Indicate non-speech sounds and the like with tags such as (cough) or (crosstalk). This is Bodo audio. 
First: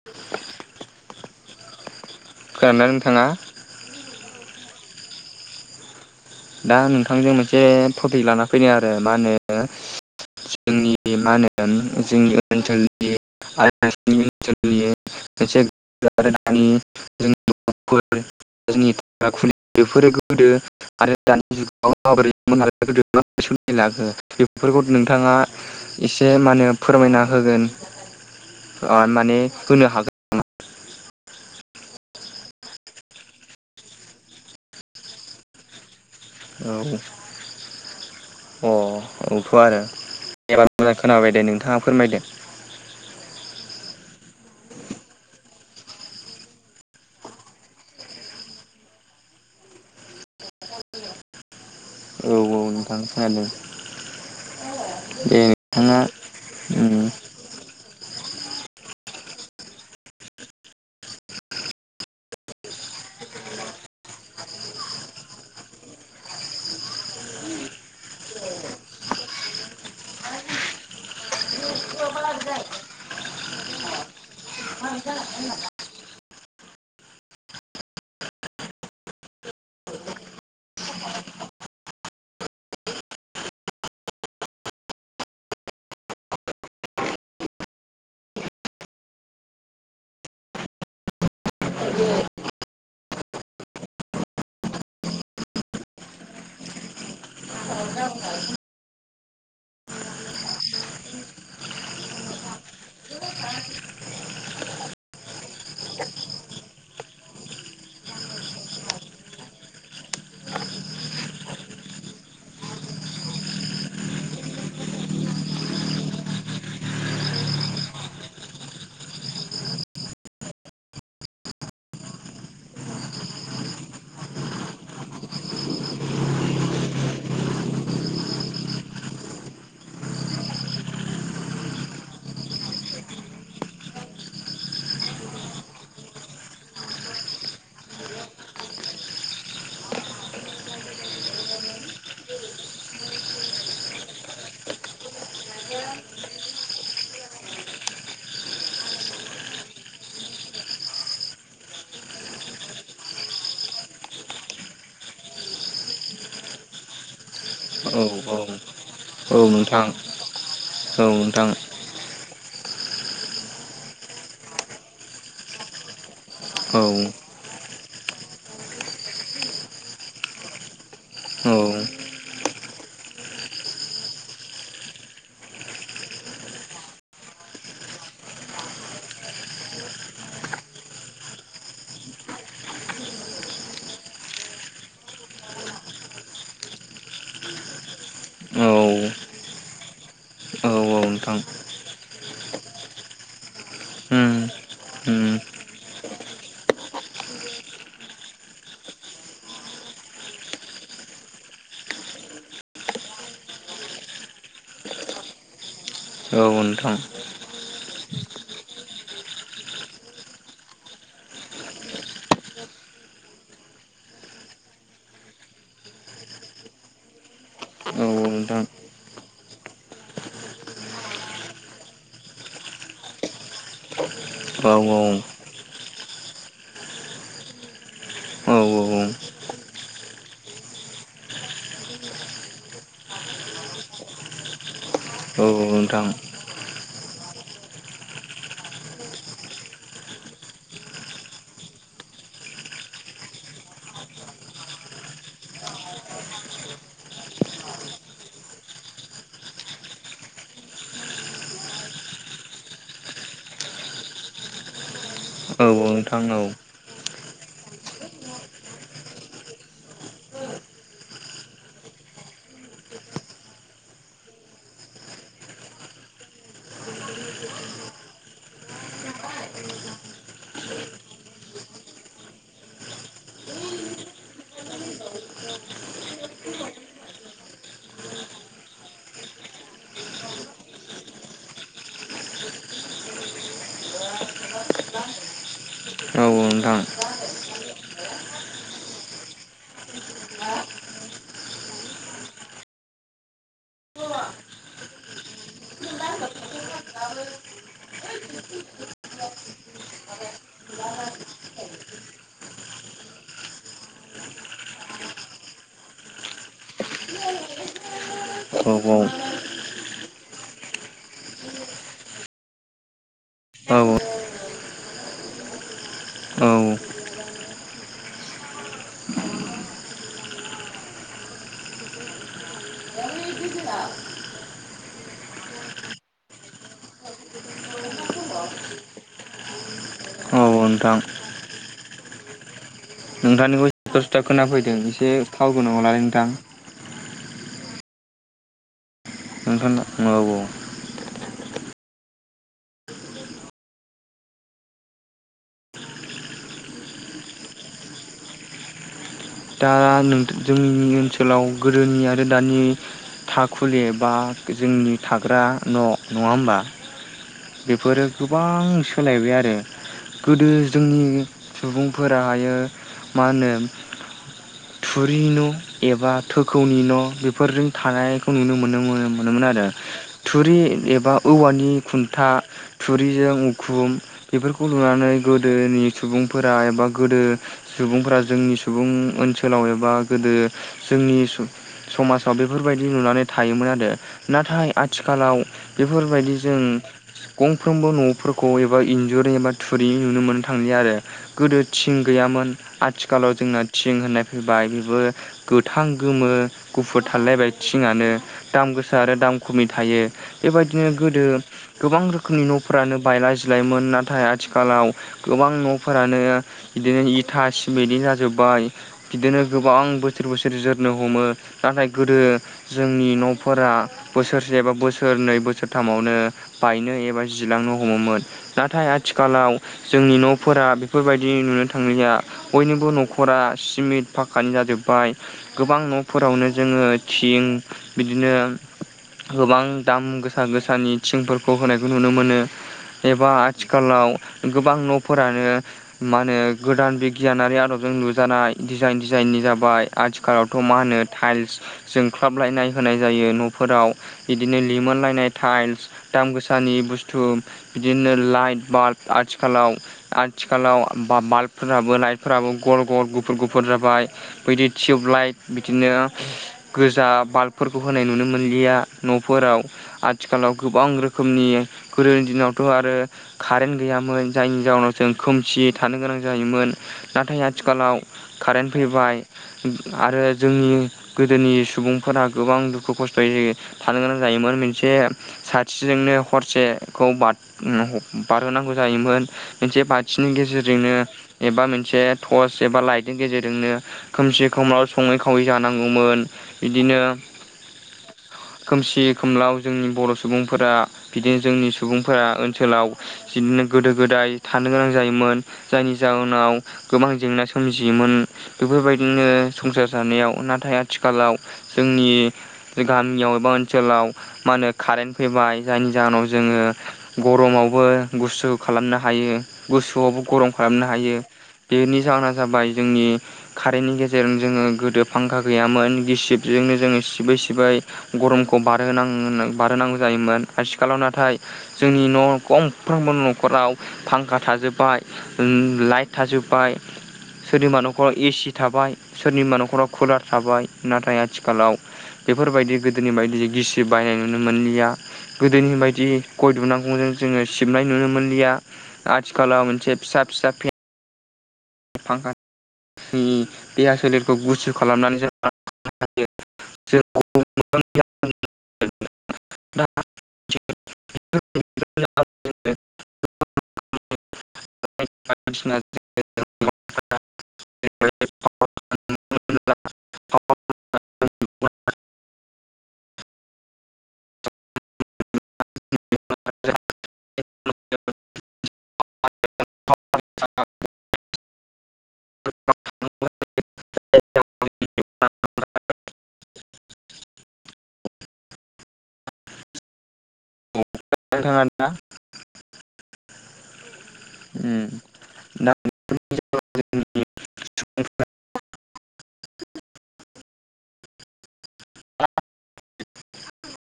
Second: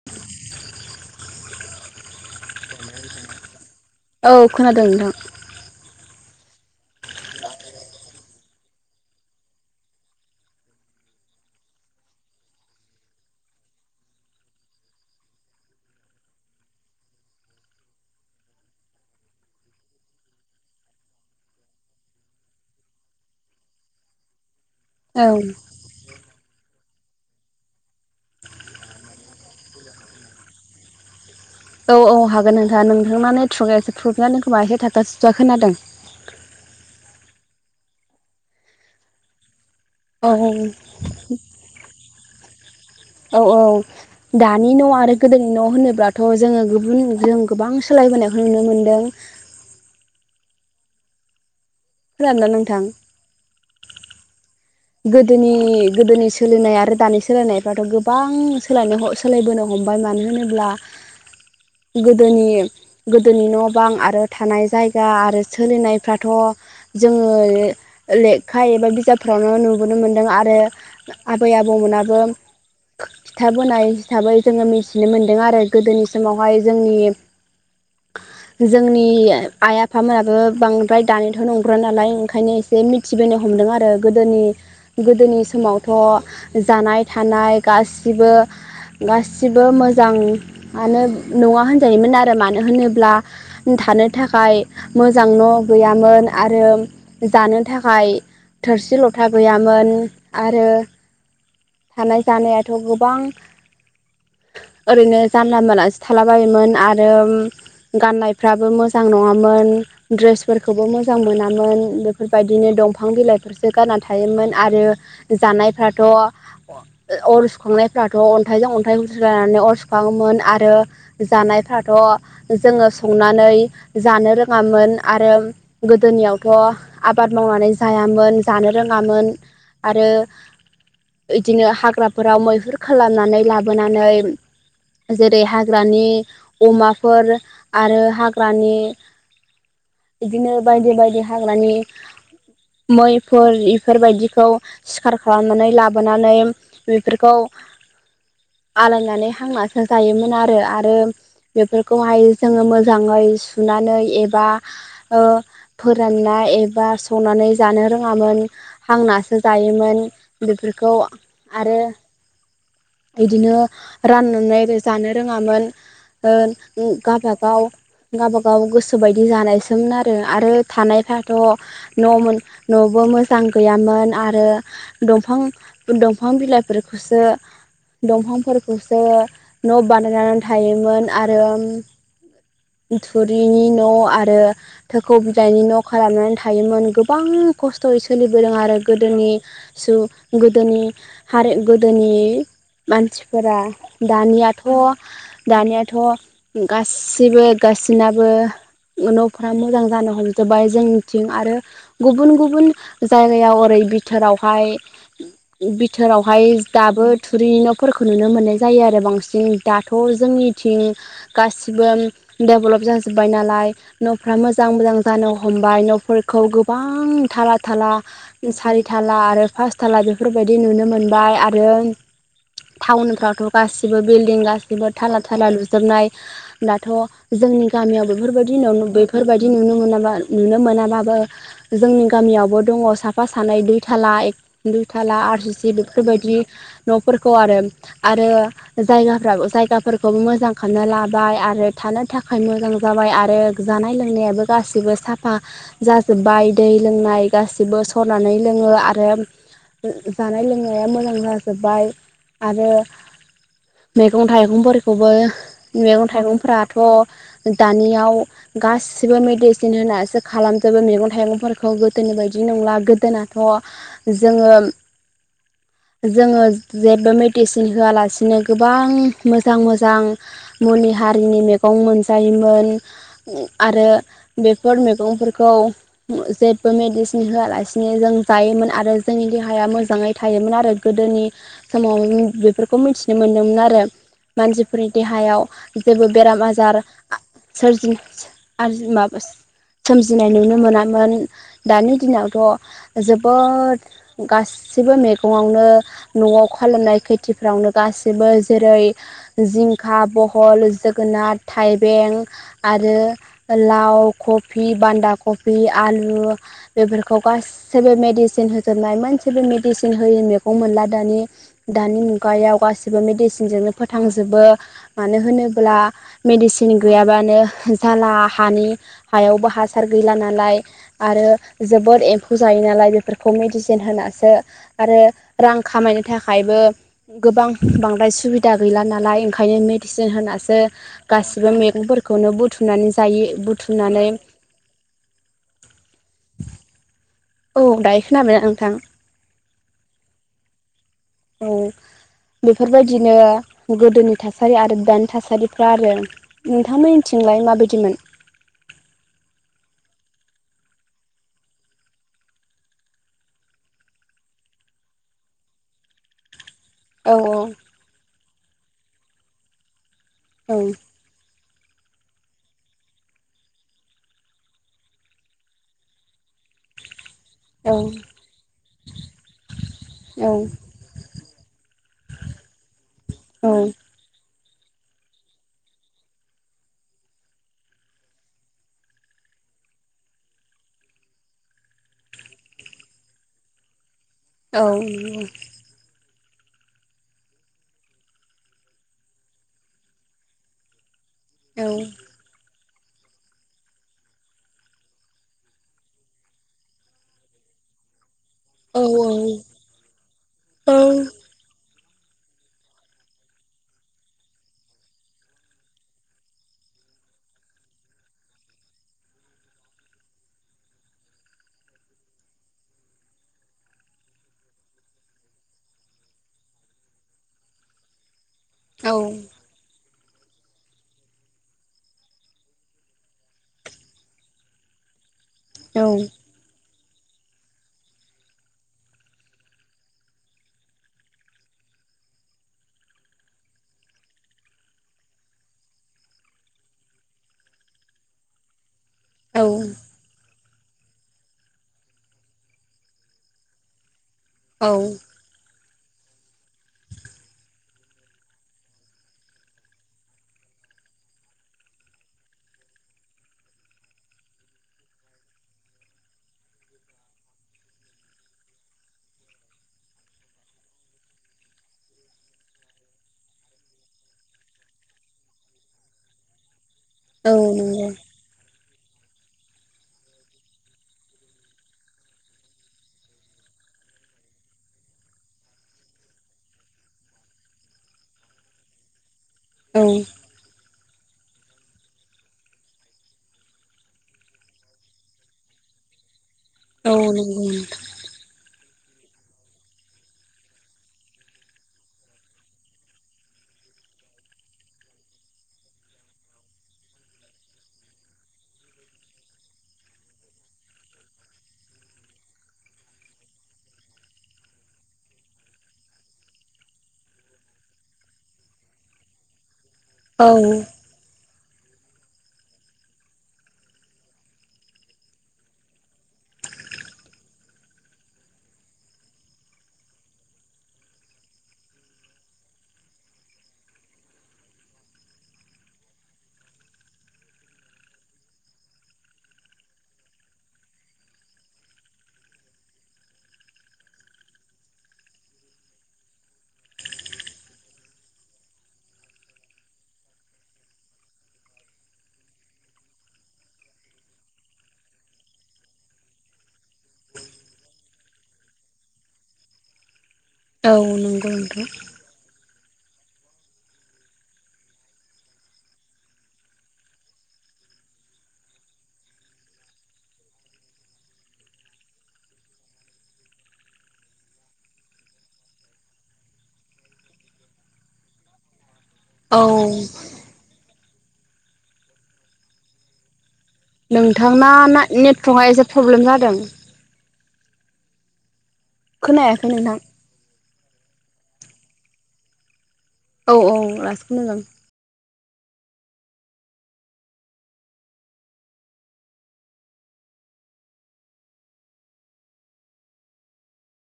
(inaudible) खोनादोंना नोंथाङा? औ खोनादों नोंथां। दा नोंथांजों मोनसे टपिक लाना फैदों आरो मा होनो जोंनि मा होनो जोंनि ओनसोलनि आयो (unintelligible) (unintelligible) जोंनि थाग्राखुलि बेफोरो गोदो आरो दानि जुगाव (unintelligible) बेफोरखौ नोंथाङा औ एसे मा होनो फोरमायना होगोन ओ माने होनो हागोन नामा औ औ हागोन नोंथाङा नोंथांनानो नेटर्क गैया खोमा एसे थाबथा थुबथा खोनादों। औ अ औथ' आरो। औ एबार मोजां खोनाबाय दे नोंथाङा फोरमायदो। औ औ। दानि न' आरो गोदोनि न' होनोब्लाथ' जोङो गुबुन जों गोबां सोलायबोनायखौ नुनो मोनदों। (unintelligible) औ औ नोंथां खोनादों। दे नोंथाङा गोदोनि-गोदोनि सोलिनाय उम आरो दानि सोलायनाय दाथ' गोबां सोलायनो ह सोलायबोनो हमबाय मानो होनोब्ला गोदोनि गोदोनि न'- बां आरो थानाय जायगा आरो सोलिनायफ्राथ' जोङो लेखा एबा बिजाबफोरावनो नो नुुबोनो मोन्दों आरो आबै-आबौमोनाबो खिथाबोनाय हिसाबै जोङो मिथिनो मोनदों आरो गोदोनि समावहाय जोंनि (inaudible) जोंनि आइ-आफामोनाबो बांद्राय दानिथ' नंद्राय नालाय ओंखायनो जे मिथिबोनो हमदों आरो। गोदोनि-गोदोनि समावथ' जानाय थानाय गासिबो गासिबो मोजाङानो नङा होनजायोमोन आरो मानो होनोब्ला थानो थाखाय मोजां न' गैयामोन आरो जानो थाखाय थोरसि-लथा गैयामोन आरो थानाय-जानायाथ' गोबां ओरैनो जानला- मोनलासो थालाबायोमोन आरो गाननायफ्राबो मोजां नङामोन। द्रेसफोरखौबो मोजां मोनामोन बेफोर बायदिनो दंफां बिलाइ फोरसो गानना थायोमोन आरो जानायफ्राथ' ओ अर सुखांनायफ्राथ' अन्थाइजों अन्थाइ सुरायनानै अर सुखाङोमोन आरो जानायफ्राथ' जोङो संनानै जानो रोङामोन आरो गोदोनियावथ' आबाद मावनानै जायामो मोन जानो रोङामोन आरो इदिनो हाग्राफोराव मैहुर खालामनानै लाबोनानै जेरै हाग्रानि अमाफोर आरो हाग्रानि बिदिनो बायदि बायदि हाग्रानि मैफोर इफोर बायदिखौ सिखार खालामनानै लाबोनानै बेफोरखौ आलायनानै हांनासो जायोमोन आरो आरो बेफोरखौहाय जोङो मोजाङै सुनानै एबा ओ फोरानना एबा सनानै जानो औ औ रोङामोन औ हांनासो नोंथां जायोमोन बेफोरखौ औ नोंथां आरो (unintelligible) बिदिनो राननानै आरो जानो रोङामोन औ गाबा गाव गाबागाव गोसो बायदि जानायसोमोन आरो आरो थानायफाथ' औ न'मोन न'बो मोजां गैयामोन आरो दंफां दंफां बिलाइफोरखौसो दंफांफोरखौसो न' बानायनानै थायोमोन आरो थुरिनि न' आरो थोखौ बिदाइनि न' खालामनानै थायोमोन गोबां खस्थ'यै सोलिबोदों आरो औ गोदोनि सु गोदोनि औ नोंथां हारि गोदोनि मानसिफोरा उम दानियाथ' उम दानियाथ' गाससिबो गाससिनाबो न'फोरा मोजां जानो हमजोबबाय जोंनिथिं आरो गुबुन गुबुन जायगायाव ओरै बिथोरावहाय बि औ थोरावहाय नोंथां दाबो थुरि न'फोरखौ नुनो मोननाय जायो आरो बांसिन दाथ' जोंनिथिं गासिबो डेभलप जाजोब्बाय नालाय न'फ्रा मोजां मोजां जानो हमबाय न'फोरखौ गो बां थाला थाला औ नोंथां सारि थाला आरो पास थाला बेफोरबायदि नुनो मोनबाय आरो टाउनफ्रावथ' गासिबो बिल्डिं औ औ गासिबो थाला थाला लुजोबनाय दाथ' जोंनि गामियाव औ बेफोरबायदि नोंथां औ न बेफोरबायदि नुनो मोनाबा नुनो मोनाबाबो जोंनि गामियावबो दङ साफा सानै दुइ थाला एक दुइ थाला आर सि सि नोंथां बेफोरबायदि न'फोरखौ आरो आरो जायगाफ्राबो जायगाफोरखौबो मोजां खालामनो लाबाय आरो थानो थाखाय मोजां जाबाय आरो जानाय लोंनायाबो गासिबो साफा जाजोब्बाय दै लोंनाय गासिबो सरनानै लोङो आरो जानाय लोंनाया मोजां जाजोबबाय आरो मेगं थाइगंफोरखौबो औ औ मेगं नोंथां औ थाइगंफोरा थ' दानियाव गासिबो मेडिसिन होनासो खालामजोबो मैगं थाइगंफोर खौ गोदोनि बायदि नंला गोदोनाथ' जोङो (inaudible) जोङो जेबो मेडिसिन होआलासिनो गोबां मोजां मोजां मुलि हारिनि मेगं मोनजायोमोन आरो बेफोर मेगंफोरखौ मो जेबो मेडिसिन होआलासिनो जों जायोमोन आरो जोंनि देहाया मोजाङै थायोमोन आरो गोदोनि समाव बेफोरखौ मिथिनो मोन्दोंमोन आरो मानसिफोरनि देहायाव औ जेबो बेराम आजार औ आर सोर आर माबा सोमजिनाय नुनो मोनामोन दानि दिनावथ' जोबोद गाससिबो मैगङावनो न'आव खालामनाय खेथिफ्रावनो गाससिबो जेरै जिंखा बहल जोगोनाद थाइबें आरो लाव कफि बान्दा कफि आलु बेफोरखौ गासैबो मेदिसिन होजोबनाय मोन सेबो मेडिसिन होयै मेगं मोनला दानि दानि मुगायाव गासिबो मेडिसिनजोंनो फोथां जोबो मानो होनोब्ला मेडिसिन गैयाबानो जाला हानि हायावबो हासार गैला नालाय आरो जोबोद एम्फौ जायो नालाय बेफोरखौ मेडिसिन होनासो आरो रां खामायनो थाखायबो गोबां बांद्राय सुबिदा गैला नालाय ओंखायनो मेडिसिन होनासो नोंथां गासिबो मैगंफोरखौनो बुथुमनानै जायो नोंथांनिखौ बुथुमनानै (unintelligible) खोनाफैदों एसे टावार गोनाङाव लालाय नोंथां औ दायो खोनाबाय ना नोंथां नोंथांना औ औ औ बेफोरबायदिनो गोदोनि थासारि आरो दानि थासारिफ्रा आरो नोंथांमोनिथिंलाय माबायदिमोन दा नों जोंनि ओनसोलाव गोदोनि आरो दानि थाखुलि बा जोंनि थाग्रा न' नङा होनबा औ औ बेफोरो गोबां सोलायबाय आरो गोदो औ जोंनि सुबुंफोराहायो मा होनो थुरिनि न' एबा थोखौनि न' बे फोरजों औ थानायखौ नुनो मोन मोनोमोन आरो थुरि औ एबा औवानि खुन्था थुरिजों उखुम बेफोरखौ लुनानै गोदोनि सुबुंफोरा एबा गोदो सुबुंफोरा जोंनि सुबुं ओनसोलाव एबा गोदो जोंनि समाजाव बेफोरबायदि लुनानै थायोमोन आरो औ नाथाय औ आथिखालाव बेफोरबायदिजों गंफ्रोमबो न'फोरखौ एबा इन्जुरि एबा थुरिनि नुनो मोननो थांलिया आरो गोदो औ थिं गैयामोन आथिखालाव जोंना थिं होननाय फैबाय बेबो गोथां गोमो गुफुद थालायलायबाय थिंआनो दाम औ गोसा आरो दाम खमि थायो बेबायदिनो गोदो गोबां रोखोमनि न'फोरानो बायला जिलामोन नाथाय आथिखालाव गोबां न'फोरानो बिदिनो इथा चिमेटनि जाजोबबाय बिदिनो गोबां बोसोर बोसोर जोरनो हमो नाथाय गोदो जोंनि न'फोरा बोसोरसे एबा बोसोरनै बोसोरथामावनो बायनो एबा जिलांनो हमोमोन नाथाय औ आथिखालाव जोंनि न'फोरा बेफोरबायदि नुनो थांलिया बयनिबो नखरा सिमिट फाखकानि जाजोबबाय गोबां न'फोरावनो जोङो थिं बिदिनो गोबां दाम गोसा गोसानि थिंफोरखौ होनायखौ नुनो मोनो एबा आथिखालाव गोबां न'फोरानो मा होनो गोदान बिगियानारि आदबजों लुजानाय डिजाइन डिजाइननि औ जाबाय आथिखालावथ' मा होनो टाइल्स जोंख्लाबलायनाय होनाय जायो न'फोराव बिदिनो औ लिमोनलायनाय टाइल्स दाम गोसानि बुस्थु बिदिनो लाइट बाल्ब आथिखालाव आथिखालाव बाल्बफोराबो लाइटफोराबो गल गल गु फुर गुफुर जाबाय बैदि टिवब लाइट बिदिनो गोजा बाल्बफोरखौ होनाय नुनो मोनलिया न'फोराव आथिखालाव गोबां रोखोमनि गोदोनि दिनावथ' आरो कारेन गैयामोन जायनि जाउनाव जों खोमसियै थानो गोनां जायोमोन नंगौ औ नाथाय नंगौ आथिखालाव कारेन फैबाय आरो जोंनि गोदोनि सुबुंफोरा गोबां दुखु खस्थ'यै थानो गोनां जायोमोन मेनसे साथिजोंनो हरसेखौ बाद हो बारहोनांगौ जायोमोन मोनसे बाथिनि गेजेरजोंनो एबा मोनसे टच एबा लाइट नि गेजेरजोंनो खोमसि खोमलाव सङै खावै जानांगौमोन। बिदिनो खोमसि खोमलाव जोंनि बर' सुबुंफोरा बिदिनो जोंनि सुबुंफोरा ओनसोलाव बिदिनो गोदो गोदाय थानो गोनां जायोमोन जायनि जाहोनाव गोबां जेंना सोम जियोमोन बेफोरबायदिनो संसार जानायाव नाथाय आथिखालाव जोंनि गामियाव एबा ओनसोलाव मा होनो कारेन फैबाय जायनि जाहोनाव जोङो गरमावबो गुसु खालामनो हायो। गुसोआवबो औ गरम खालामनो हायो बेनि जाहोना जाबाय जोंनि कारेननि गेजेरजों जोङो गोदो फांखा गैयामोन गिसिबजोंनो जोङो सिबै सिबै गरमखौ बारहोनांनो बारहोनांगौ जायोमोन आथिखालाव नाथाय जोंनि न' गंफ्रोमबो नखराव फांखा थाजोबबाय उम लाइट थाजोबबाय सोरनिबा नखराव ए सि थाबाय सोरनिबा नखराव कुलार थाबाय नाथाय आथिखालाव बेफोरबायदि गोदोनि बायदि गिसिब बाहायनाय नुनो मोनलिया गोदोनि बायदि गय दुनाखौनो जोङो सिबनाय नुनो मोनलिया आथिखालाव मोनसे फिसा फिसा फे फांखानि देहा सोलेरखौ गुसु खालामनानै जायो (unintelligible) (unintelligible) औ नंगौ नोंथां जों (unintelligible) (unintelligible) औ (unintelligible) (unintelligible) नोंथांना ना नेटवर्कआ एसे प्रब्लेम जादों (unintelligible) खोनायाखै नोंथां नोंथां (unintelligible) आरोना औ औ दासो खोनादों उम (unintelligible)